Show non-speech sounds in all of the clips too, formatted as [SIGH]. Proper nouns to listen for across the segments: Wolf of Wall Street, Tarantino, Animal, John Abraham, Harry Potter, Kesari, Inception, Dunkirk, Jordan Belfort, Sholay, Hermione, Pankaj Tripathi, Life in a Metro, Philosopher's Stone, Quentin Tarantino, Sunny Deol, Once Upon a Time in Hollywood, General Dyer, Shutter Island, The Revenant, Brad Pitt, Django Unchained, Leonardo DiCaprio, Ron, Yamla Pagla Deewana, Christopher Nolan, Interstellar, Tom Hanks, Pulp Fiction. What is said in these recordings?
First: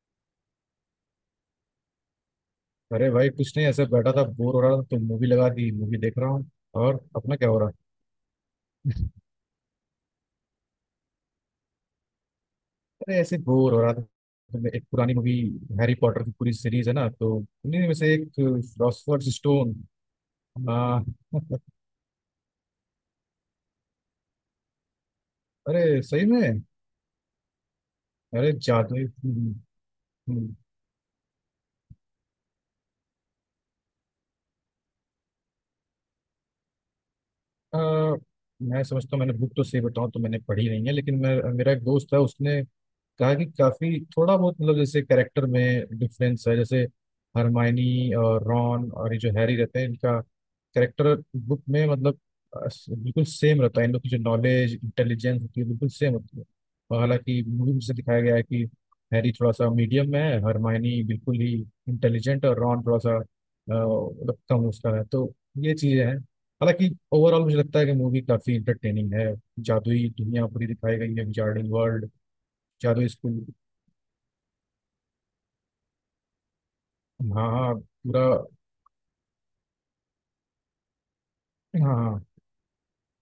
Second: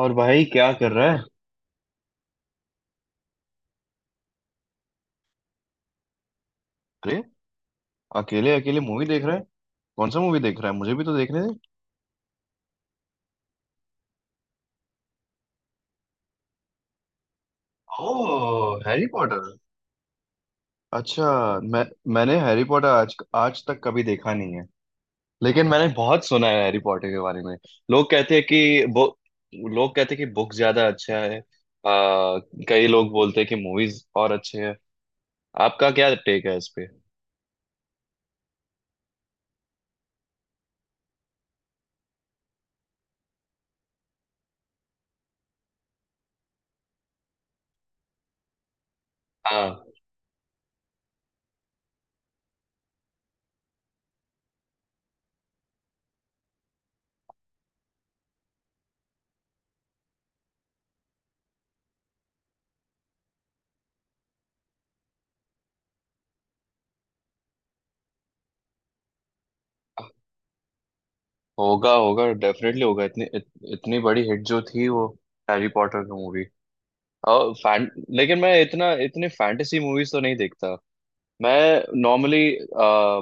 और भाई क्या कर रहा है। अरे भाई कुछ नहीं, ऐसे बैठा था, बोर हो रहा था तो मूवी लगा दी। मूवी देख रहा हूँ। और अरे अपना क्या हो रहा। अकेले अकेले मूवी देख रहा है। कौन सा मूवी देख रहा है, मुझे भी तो देखने दे। अरे ऐसे बोर हो रहा था तो मैं एक पुरानी मूवी, हैरी पॉटर की पूरी सीरीज है ना, तो उन्हीं में से एक ओह हैरी फिलोसफर्स पॉटर, स्टोन। आ, अच्छा। मैं मैंने हैरी पॉटर आज आज तक कभी देखा नहीं है, लेकिन मैंने अरे सही बहुत में। सुना है हैरी पॉटर के बारे में। लोग कहते हैं अरे कि बो जादू। लोग कहते हैं कि बुक ज्यादा अच्छा है। कई लोग बोलते हैं कि मूवीज और अच्छे हैं। आपका क्या टेक है इस पे। अ, मैं समझता हूँ, मैंने बुक तो सही बताऊँ तो मैंने पढ़ी नहीं है, लेकिन मैं मेरा एक दोस्त है, उसने कहा कि काफी थोड़ा बहुत मतलब जैसे कैरेक्टर में डिफरेंस है। जैसे हरमाइनी और रॉन और ये जो हैरी रहते हाँ हैं, इनका कैरेक्टर बुक में मतलब बिल्कुल सेम रहता है। इन लोग की जो नॉलेज इंटेलिजेंस होती है बिल्कुल सेम होती है। और हालांकि मूवी में से दिखाया गया है कि हैरी थोड़ा सा मीडियम में है, हरमाइनी बिल्कुल ही इंटेलिजेंट, और रॉन थोड़ा सा मतलब कम उसका है। तो ये चीजें हैं। हालांकि ओवरऑल मुझे लगता है कि मूवी काफी इंटरटेनिंग है। जादुई दुनिया पूरी दिखाई गई है, विजार्डिंग होगा वर्ल्ड, होगा डेफिनेटली होगा। जादुई स्कूल। इतनी बड़ी हिट जो थी वो हैरी पॉटर की मूवी हाँ और हाँ फैन। पूरा। लेकिन मैं इतना इतनी फैंटेसी मूवीज तो नहीं देखता। मैं हाँ। नॉर्मली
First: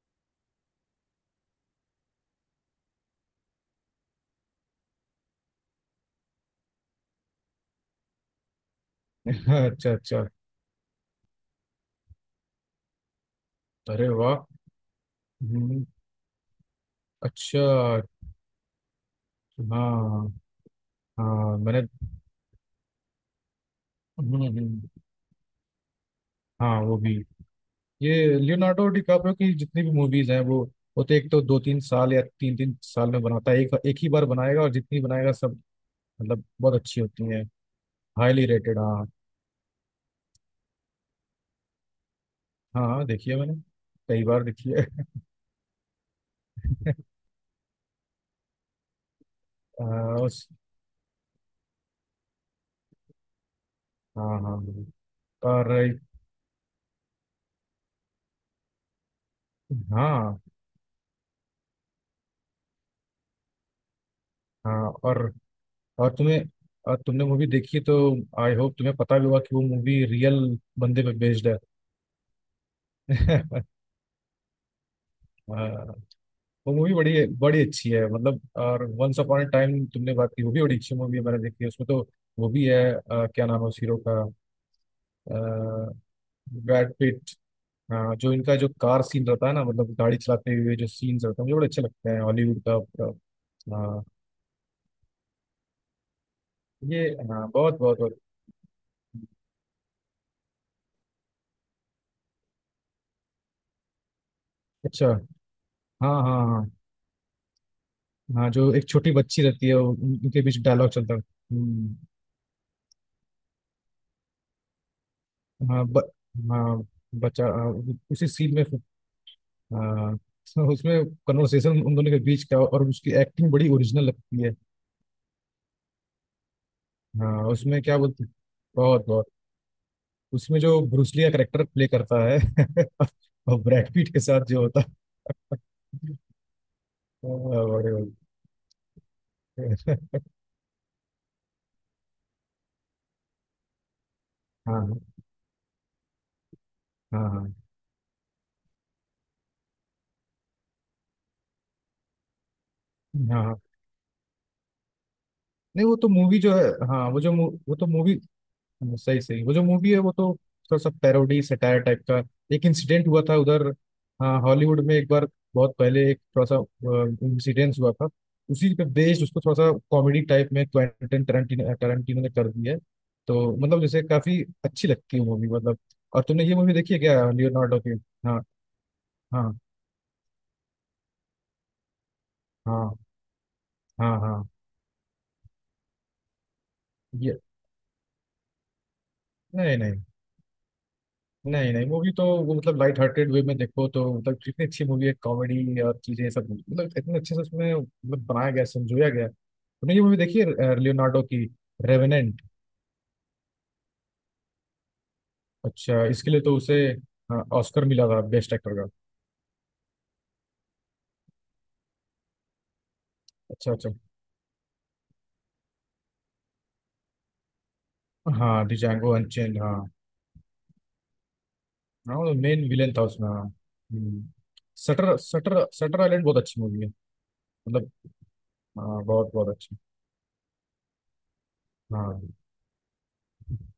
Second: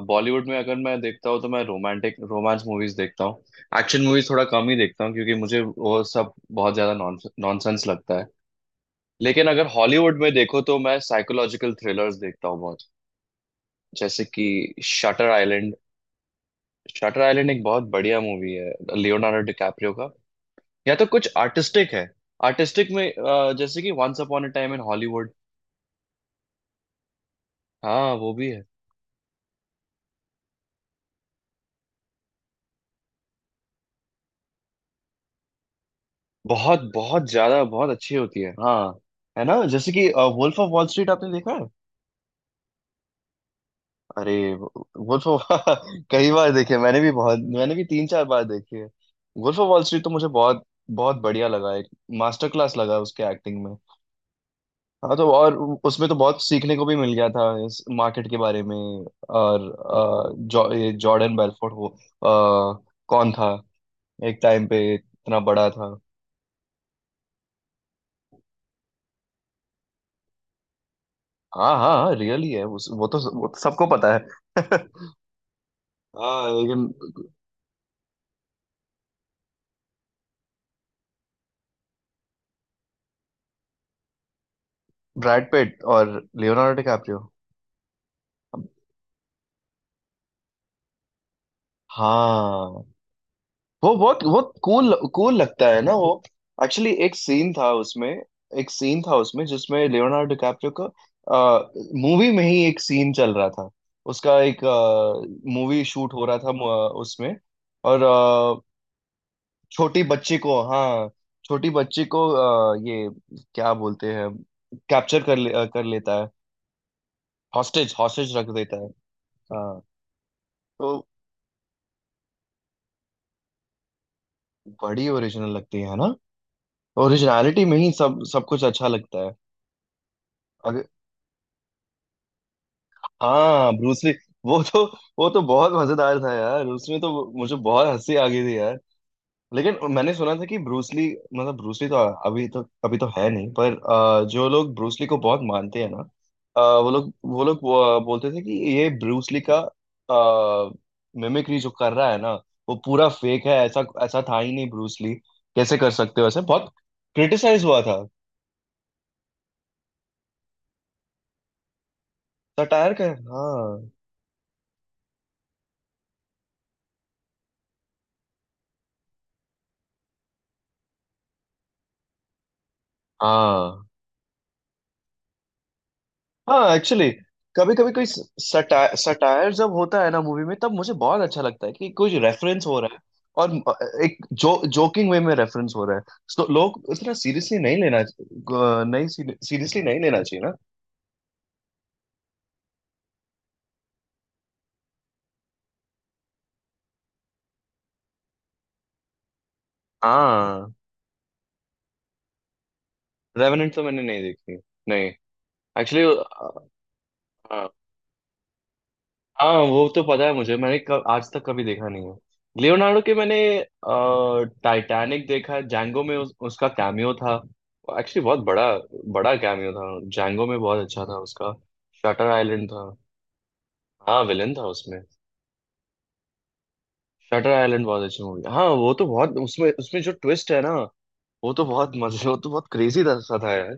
बॉलीवुड में अगर मैं देखता हूँ तो मैं रोमांटिक रोमांस मूवीज देखता हूँ। एक्शन मूवीज थोड़ा कम ही देखता हूँ, क्योंकि मुझे वो सब बहुत ज्यादा नॉनसेंस लगता है। लेकिन हाँ, अगर अच्छा हॉलीवुड अच्छा। में देखो तो मैं साइकोलॉजिकल थ्रिलर्स देखता हूँ बहुत। अरे जैसे वाह। कि शटर आइलैंड। हम्म, शटर आइलैंड एक अच्छा। बहुत बढ़िया मूवी है, लियोनार्डो डिकैप्रियो का। हाँ या तो कुछ हाँ मैंने। आर्टिस्टिक है। आर्टिस्टिक में जैसे कि once hmm, upon a time in hmm, Hollywood. हाँ वो भी। हाँ वो ये भी है। लियोनार्डो डिकाप्रियो की जितनी भी मूवीज हैं, वो तो एक तो दो तीन साल या तीन तीन साल में बनाता है, एक एक ही बार बनाएगा, और जितनी बनाएगा सब मतलब बहुत बहुत अच्छी होती बहुत है। ज्यादा बहुत अच्छी होती हाईली है रेटेड हाँ। हाँ। है ना, जैसे कि वुल्फ ऑफ वॉल स्ट्रीट आपने देखा है। हाँ देखिए, मैंने कई अरे बार देखी है। वुल्फ ऑफ [LAUGHS] कई बार देखी है, मैंने भी बहुत, मैंने भी 3 4 बार देखी है। वुल्फ ऑफ वॉल स्ट्रीट तो आ, मुझे उस। बहुत बहुत बढ़िया लगा। एक मास्टर क्लास लगा उसके एक्टिंग में। हाँ हाँ। हाँ तो और और उसमें तो बहुत सीखने को भी मिल गया था इस मार्केट के बारे में। और हाँ ये जॉर्डन बेलफोर्ड वो कौन था, एक टाइम पे हाँ इतना बड़ा था। और तुम्हें और तुमने मूवी देखी तो आई होप तुम्हें पता भी होगा कि वो मूवी रियल बंदे पे बेस्ड हाँ हाँ हाँ, रियली है वो तो है। वो तो [LAUGHS] सबको पता है [LAUGHS] आ, हाँ वो लेकिन मूवी बड़ी बड़ी अच्छी है मतलब। और वंस अपॉन अ टाइम तुमने बात की, वो भी बड़ी अच्छी मूवी है, मैंने देखी है उसमें तो। वो भी है। क्या नाम है उस हीरो का। ब्रैड पिट और लियोनार्डो ब्रैड डिकैप्रियो। पिट। हाँ, जो इनका जो कार सीन रहता है ना, मतलब गाड़ी चलाते हुए जो सीन्स रहते हैं मुझे बड़े अच्छे लगते हैं हॉलीवुड का हाँ पूरा। वो हाँ बहुत बहुत कूल कूल लगता है ना वो। एक्चुअली ये एक हाँ सीन था बहुत बहुत उसमें। बहुत। एक सीन था उसमें जिसमें लियोनार्डो डिकैप्रियो का मूवी में ही एक सीन चल रहा था। उसका एक अच्छा। मूवी शूट हाँ हो रहा हाँ था हाँ। उसमें। और हाँ जो एक छोटी बच्ची रहती है छोटी बच्ची उनके बीच को, डायलॉग हाँ चलता है। छोटी बच्ची को, ये क्या बोलते हैं, कैप्चर कर ले, अ, कर हाँ ब, लेता है। हाँ बच्चा, हाँ, हॉस्टेज उसी हॉस्टेज रख सीन में। देता है। हाँ हाँ। [LAUGHS] तो उसमें तो कन्वर्सेशन उन दोनों के बीच का और उसकी एक्टिंग बड़ी ओरिजिनल लगती है। बड़ी ओरिजिनल लगती है ना। हाँ ओरिजिनलिटी में उसमें ही क्या सब बोलते। सब कुछ अच्छा बहुत लगता बहुत। है। उसमें जो अगर ब्रूसली का करेक्टर प्ले करता है [LAUGHS] और हाँ ब्रैड पीट ब्रूसली, के साथ जो वो होता तो है। वो तो बहुत मजेदार था यार। उसमें तो मुझे हाँ, बहुत बड़े हंसी आ गई थी यार। लेकिन बड़े। मैंने [LAUGHS] सुना था कि ब्रूसली, मतलब ब्रूसली तो अभी तो है नहीं, पर जो लोग ब्रूसली हाँ को बहुत मानते हैं ना, हाँ वो हाँ लोग बोलते थे कि ये ब्रूसली का मिमिक्री जो कर रहा है ना, वो पूरा हाँ फेक है। हाँ। ऐसा ऐसा था ही नहीं ब्रूसली, कैसे नहीं, कर वो तो सकते हो मूवी ऐसे। जो है, बहुत हाँ, वो जो क्रिटिसाइज वो हुआ तो था। मूवी, हाँ, सही सही, वो जो मूवी है वो तो थोड़ा सा पैरोडी सटायर टाइप का। एक सटायर इंसिडेंट का हुआ था उधर। हाँ हाँ, हॉलीवुड में एक बार बहुत पहले एक थोड़ा सा इंसिडेंट हुआ था, उसी पे बेस्ड उसको थोड़ा सा कॉमेडी टाइप में क्वेंटिन टरंटिनो टरंटिनो ने कर दिया है। तो मतलब हाँ जैसे काफी अच्छी लगती है मूवी मतलब। और तुमने ये मूवी हाँ। देखी है एक्चुअली क्या कभी लियोनार्डो कभी की। कोई हाँ सटायर सटायर हाँ जब होता है ना मूवी में, तब मुझे बहुत अच्छा लगता है कि कुछ रेफरेंस हो रहा है। हाँ और हाँ एक हाँ जो जोकिंग वे में रेफरेंस हो रहा है, तो लोग इतना ये। सीरियसली नहीं नहीं सीरियसली नहीं। नहीं लेना चाहिए ना। नहीं नहीं, मूवी तो वो मतलब लाइट हार्टेड वे में देखो तो मतलब कितनी अच्छी मूवी है, कॉमेडी और चीजें सब मतलब इतने अच्छे से उसमें मतलब बनाया गया समझोया गया। तुमने ये मूवी देखी हाँ है लियोनार्डो की, रेवेनेंट। रेवेनेंट तो मैंने नहीं देखी, नहीं। एक्चुअली अच्छा, इसके लिए तो उसे ऑस्कर मिला था बेस्ट एक्टर का। हाँ वो तो पता है मुझे, मैंने कब आज तक कभी देखा नहीं है लियोनार्डो के। मैंने अच्छा अच्छा। टाइटैनिक देखा है, जैंगो में उसका कैमियो था, एक्चुअली बहुत हाँ बड़ा, डिजांगो बड़ा अनचेन कैमियो हाँ। था जैंगो में, बहुत अच्छा था उसका। हाँ शटर वो आइलैंड मेन था। विलेन था उसमें हाँ। हाँ हम्म। विलन था उसमें। सटर सटर सटर आइलैंड बहुत अच्छी मूवी है शटर आइलैंड मतलब। बहुत अच्छी मूवी हाँ, वो हाँ तो बहुत बहुत, बहुत उसमें अच्छी। उसमें जो ट्विस्ट है ना, हाँ। वो तो बहुत क्रेजी सा था यार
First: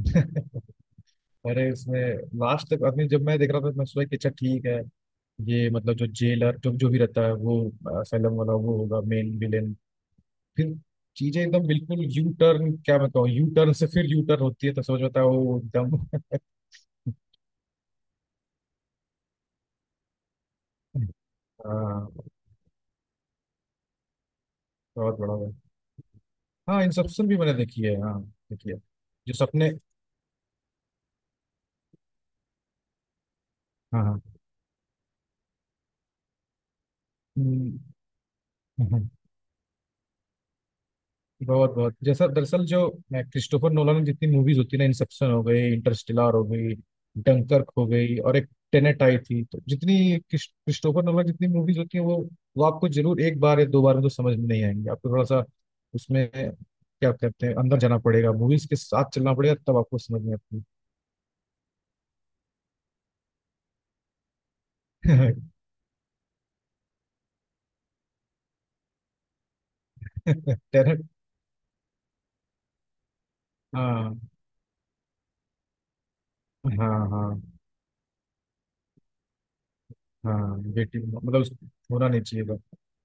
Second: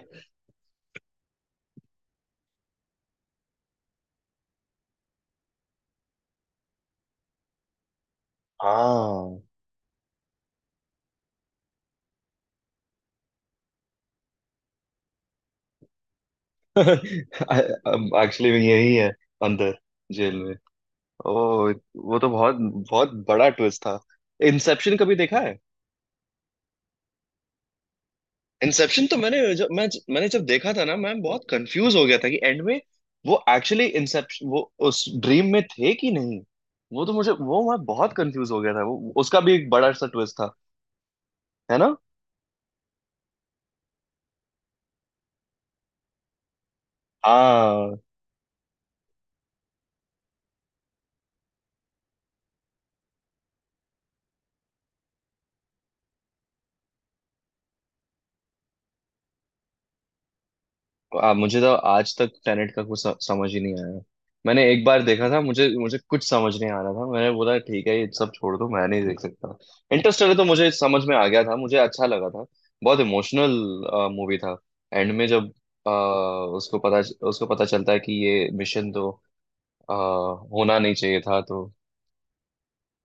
[LAUGHS] अरे उसमें लास्ट तक, अभी जब मैं देख रहा था, मैं सोचा कि अच्छा ठीक है, ये मतलब जो जेलर जो जो भी रहता है, वो असलम वाला वो होगा मेन हाँ विलेन। फिर चीजें एकदम बिल्कुल यू टर्न, क्या मैं कहूँ, यू टर्न से फिर यू टर्न होती है, तो समझ में आता है वो एकदम। [LAUGHS] [LAUGHS] एक्चुअली यही है। अंदर जेल में, ओ हाँ वो तो बहुत बहुत बड़ा ट्विस्ट था। इंसेप्शन कभी बहुत बड़ा देखा हुआ। है। हाँ इंसेप्शन भी मैंने देखी है हाँ। देखी है। इंसेप्शन तो जो मैंने जब सपने। मैं मैंने जब देखा था ना, मैं बहुत कंफ्यूज हो गया था कि एंड में वो एक्चुअली हाँ हाँ। इंसेप्शन वो उस ड्रीम में थे कि नहीं। वो तो मुझे वो हम्म, मैं बहुत कंफ्यूज हो गया था, हम्म, हम्म। वो उसका भी एक बड़ा सा ट्विस्ट था बहुत है ना। बहुत, जैसा दरअसल जो क्रिस्टोफर नोलन की जितनी मूवीज होती है ना, इंसेप्शन हो गई, इंटरस्टेलर हो गई, डंकर्क हो हाँ गई, और एक टेनेट आई थी, तो जितनी क्रिस्टोफर नोलन की जितनी मूवीज होती हैं वो आपको जरूर एक बार या दो बार में तो समझ में नहीं आएंगे, आपको थोड़ा सा उसमें क्या कहते हैं अंदर जाना पड़ेगा, मूवीज के साथ चलना पड़ेगा, तब आपको समझ में आती मुझे तो आज तक टेनेट का समझ ही नहीं आया। मैंने एक बार देखा था, है। मुझे मुझे कुछ समझ नहीं आ रहा था। मैंने बोला ठीक है ये सब छोड़ दो, मैं नहीं देख सकता। इंटरस्टेलर तो [LAUGHS] मुझे टेनेट। समझ में आ गया था, मुझे अच्छा लगा था। बहुत इमोशनल हाँ मूवी था। एंड में जब आ, उसको हाँ पता हाँ। उसको पता चलता है कि ये मिशन तो आ, हाँ होना नहीं बेटी चाहिए था, मतलब तो होना नहीं चाहिए था।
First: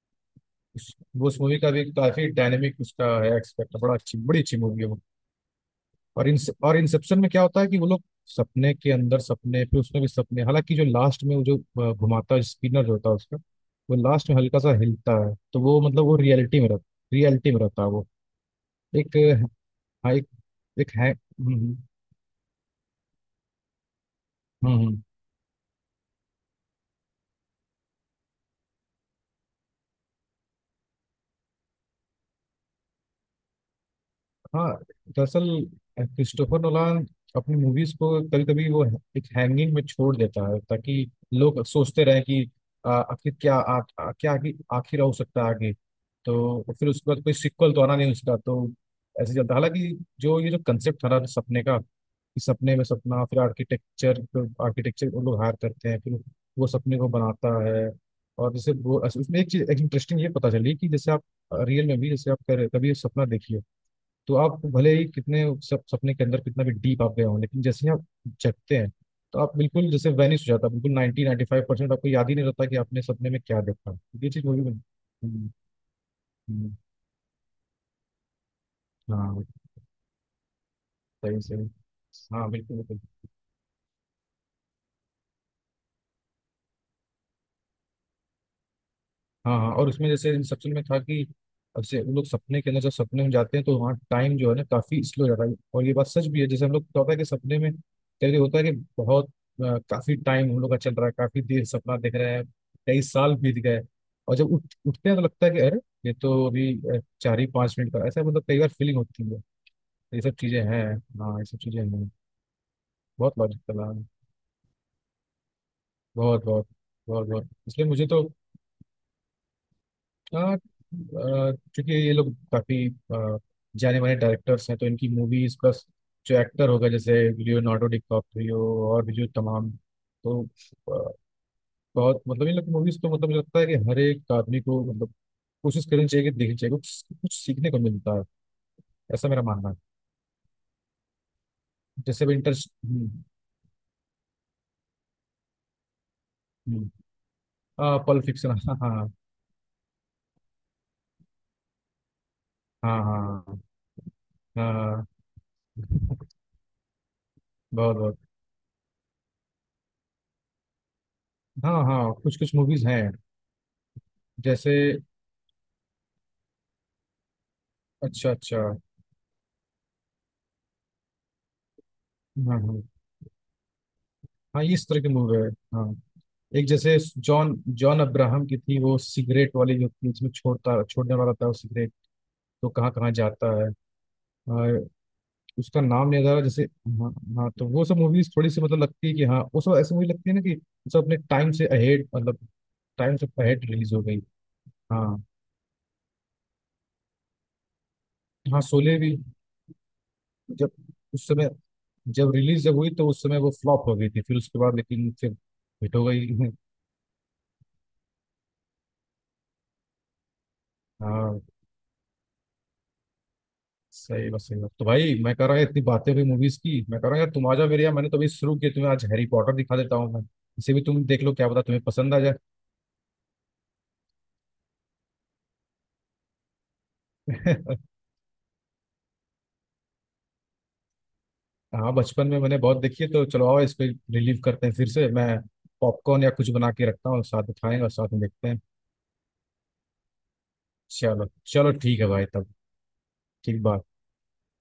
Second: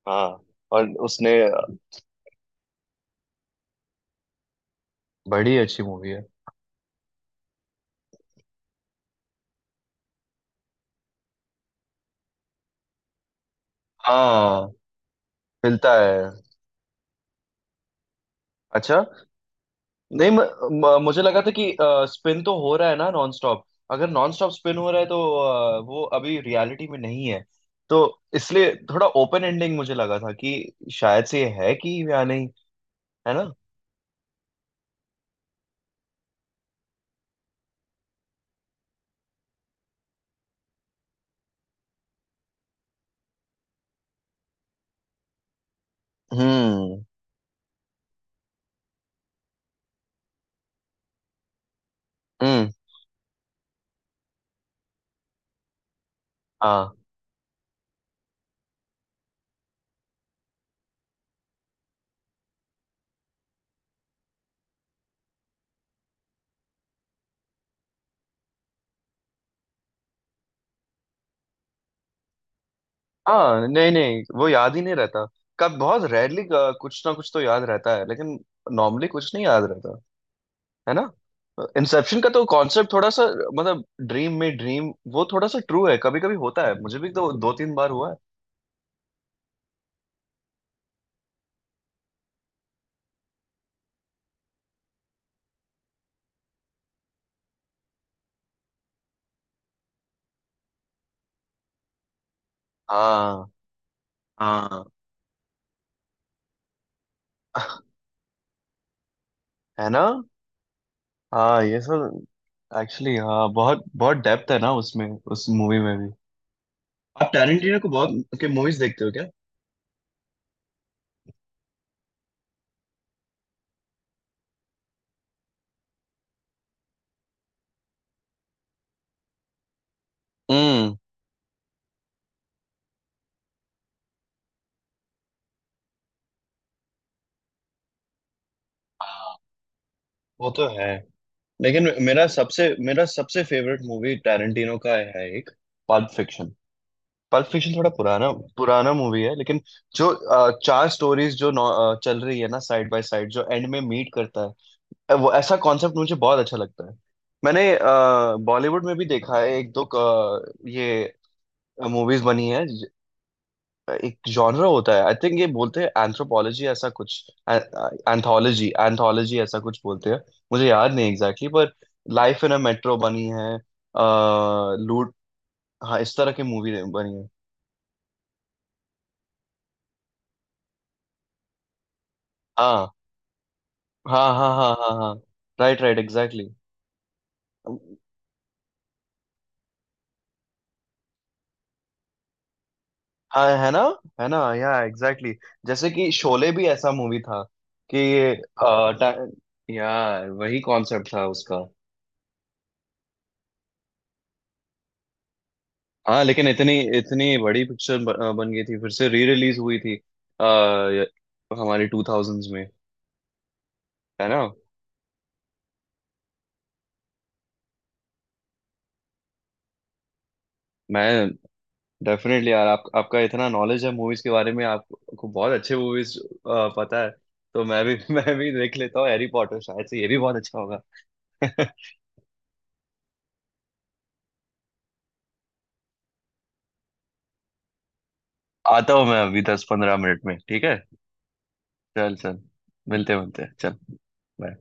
हाँ और उसने। उस मूवी का भी काफी डायनेमिक उसका है एक्सपेक्ट, बड़ा अच्छी बड़ी अच्छी मूवी है वो। बड़ी अच्छी मूवी है और इन और इंसेप्शन में क्या होता है कि वो लोग सपने के अंदर सपने फिर उसमें भी सपने, हालांकि जो लास्ट में वो जो घुमाता है स्पिनर जो होता है उसका, वो लास्ट में हल्का हाँ। सा हिलता है तो वो मिलता मतलब वो है रियलिटी में रहता, रियलिटी में रहता है वो। अच्छा। एक हाँ, एक, नहीं म, एक म, है। मुझे लगा था कि स्पिन तो हो रहा है ना नॉन स्टॉप। अगर नॉन स्टॉप हम्म, स्पिन हो रहा हम्म। है, तो वो अभी रियलिटी में नहीं है। तो इसलिए थोड़ा ओपन एंडिंग मुझे लगा था कि शायद से ये है कि या नहीं, है ना। हाँ दरअसल क्रिस्टोफर नोलान अपनी मूवीज को कभी कभी वो एक हैंगिंग में छोड़ देता है, ताकि लोग सोचते रहे कि आखिर क्या आ, आ, क्या आगे आखिर हो सकता है आगे। तो फिर हम्म। उसके बाद कोई सिक्वल तो आना नहीं उसका, तो ऐसे चलता। हालांकि जो ये जो कंसेप्ट था ना सपने का, कि हम्म। सपने में सपना फिर आर्किटेक्चर, आर्किटेक्चर वो लोग हायर करते हैं, फिर वो हाँ सपने को बनाता है। और जैसे वो उसमें एक चीज एक इंटरेस्टिंग ये पता चली कि जैसे आप रियल में भी जैसे आप कभी सपना देखिए, तो आप भले ही कितने सपने के अंदर कितना भी डीप आप गए हो, लेकिन जैसे ही आप जगते हैं, तो आप बिल्कुल जैसे वैनिश हो जाता है, बिल्कुल 90 नाइन्टी फाइव परसेंट आपको याद ही नहीं रहता कि आपने सपने में क्या हाँ नहीं देखा। नहीं, ये चीज़ वो मूवी में। याद ही नहीं रहता। कब बहुत रेयरली हम्म, कुछ ना कुछ तो याद रहता है, लेकिन नॉर्मली कुछ नहीं हाँ याद रहता, है ना। सही सही। इंसेप्शन का तो हाँ बिल्कुल कॉन्सेप्ट बिल्कुल। थोड़ा सा, मतलब ड्रीम में ड्रीम वो थोड़ा सा ट्रू है, कभी कभी होता है। मुझे भी तो 2 3 बार हुआ है। हाँ हाँ और उसमें जैसे इंसेप्शन में था कि अब से उन लोग सपने के अंदर जब सपने में जाते हैं तो वहाँ टाइम जो है ना काफी स्लो जाता है, और ये बात सच भी है, जैसे हम लोग को होता है कि सपने में कई बार होता है कि बहुत काफी टाइम हम लोग का चल रहा है, काफी देर सपना देख रहे हैं, कई साल हाँ बीत गए, और जब उठ हाँ उठते हैं तो लगता है कि अरे ये तो अभी चार ही पाँच मिनट [LAUGHS] का, ऐसा मतलब कई बार फीलिंग होती है। है ना। ये सब चीजें हैं। हाँ ये सब हाँ ये चीजें हैं। सब एक्चुअली, बहुत हाँ लॉजिक बहुत चला है। बहुत डेप्थ है ना उसमें, उस मूवी में भी। बहुत बहुत, बहुत आप बहुत टैरेंटिनो इसलिए को मुझे तो। बहुत के मूवीज देखते हो क्या। हाँ, चूंकि ये लोग काफी जाने माने डायरेक्टर्स हैं, तो इनकी मूवीज प्लस जो एक्टर होगा जैसे लियोनार्डो डिकैप्रियो और भी जो तमाम, तो हम्म बहुत मतलब इन लोग की मूवीज तो मतलब मुझे लगता है कि हर एक आदमी को मतलब कोशिश करनी चाहिए कि देखनी चाहिए, कुछ कुछ सीखने को मिलता है, ऐसा मेरा मानना है। वो तो है। लेकिन जैसे भी इंटर। मेरा सबसे फेवरेट मूवी टैरेंटिनो का है एक, पल्प फिक्शन। पल्प फिक्शन थोड़ा हाँ पल्प पुराना फिक्शन हाँ पुराना हाँ मूवी है। लेकिन जो चार स्टोरीज चल रही है ना साइड हाँ। बाय साइड, जो हाँ एंड में मीट करता हाँ, है, वो ऐसा कॉन्सेप्ट मुझे बहुत अच्छा लगता है। मैंने बहुत बहुत। बॉलीवुड में भी देखा है एक दो, अ, ये हाँ हाँ मूवीज कुछ बनी कुछ है। मूवीज हैं। एक जॉनरा जैसे। होता है, आई थिंक ये बोलते हैं एंथ्रोपोलॉजी ऐसा कुछ, अच्छा अच्छा। एंथोलॉजी एंथोलॉजी ऐसा कुछ बोलते हैं। मुझे याद नहीं एग्जैक्टली exactly, पर लाइफ इन अ हाँ हाँ मेट्रो बनी है, हाँ ये इस तरह के लूट, मूवी है। हाँ। हाँ इस तरह की एक मूवी जैसे बनी है। जॉन, जॉन अब्राहम की थी वो सिगरेट वाली जो थी, जिसमें छोड़ता, छोड़ने वाला था वो सिगरेट, तो हाँ कहाँ कहाँ जाता है। हाँ हाँ हाँ और हाँ हाँ। राइट उसका राइट नाम नहीं आ रहा एग्जैक्टली। जैसे। हाँ। हाँ तो वो सब मूवीज थोड़ी सी मतलब लगती है कि हाँ वो सब ऐसी मूवी लगती है ना, कि वो सब अपने टाइम से अहेड मतलब, टाइम से हाँ अहेड है ना। रिलीज हो गई। हाँ। Exactly exactly। जैसे कि शोले भी ऐसा मूवी था कि हाँ आ, शोले भी, टा- यार वही जब कॉन्सेप्ट था उस समय उसका। जब रिलीज जब हुई तो उस समय वो फ्लॉप हो गई थी, फिर उसके बाद लेकिन फिर हिट हो हाँ लेकिन गई। इतनी इतनी बड़ी पिक्चर बन गई थी, फिर से री रिलीज हुई थी आ, हाँ हमारी 2000s में, है सही ना। बात सही बात। तो भाई, मैं कह रहा है इतनी बातें हुई मूवीज की, मैं कह रहा हूँ यार तुम आ जाओ मेरे यहाँ, मैंने तो अभी शुरू किया, तुम्हें आज हैरी पॉटर दिखा देता हूँ मैं, इसे भी तुम देख मैं लो, क्या पता तुम्हें पसंद आ जाए। डेफिनेटली यार आपका इतना नॉलेज है मूवीज के बारे में, आपको बहुत अच्छे मूवीज पता है। तो मैं [LAUGHS] भी [LAUGHS] मैं भी देख लेता हूँ हैरी पॉटर, शायद से ये भी बहुत अच्छा होगा [LAUGHS] हाँ बचपन में मैंने बहुत देखी है, तो चलो आओ इस पे रिलीव करते हैं फिर से, मैं पॉपकॉर्न या कुछ बना के रखता हूँ, साथ में खाएंगे और साथ में देखते हैं। आता हूँ मैं अभी 10 15 मिनट में, ठीक है। चलो चलो ठीक है चल भाई चल तब। मिलते मिलते ठीक चल। बात। बाय।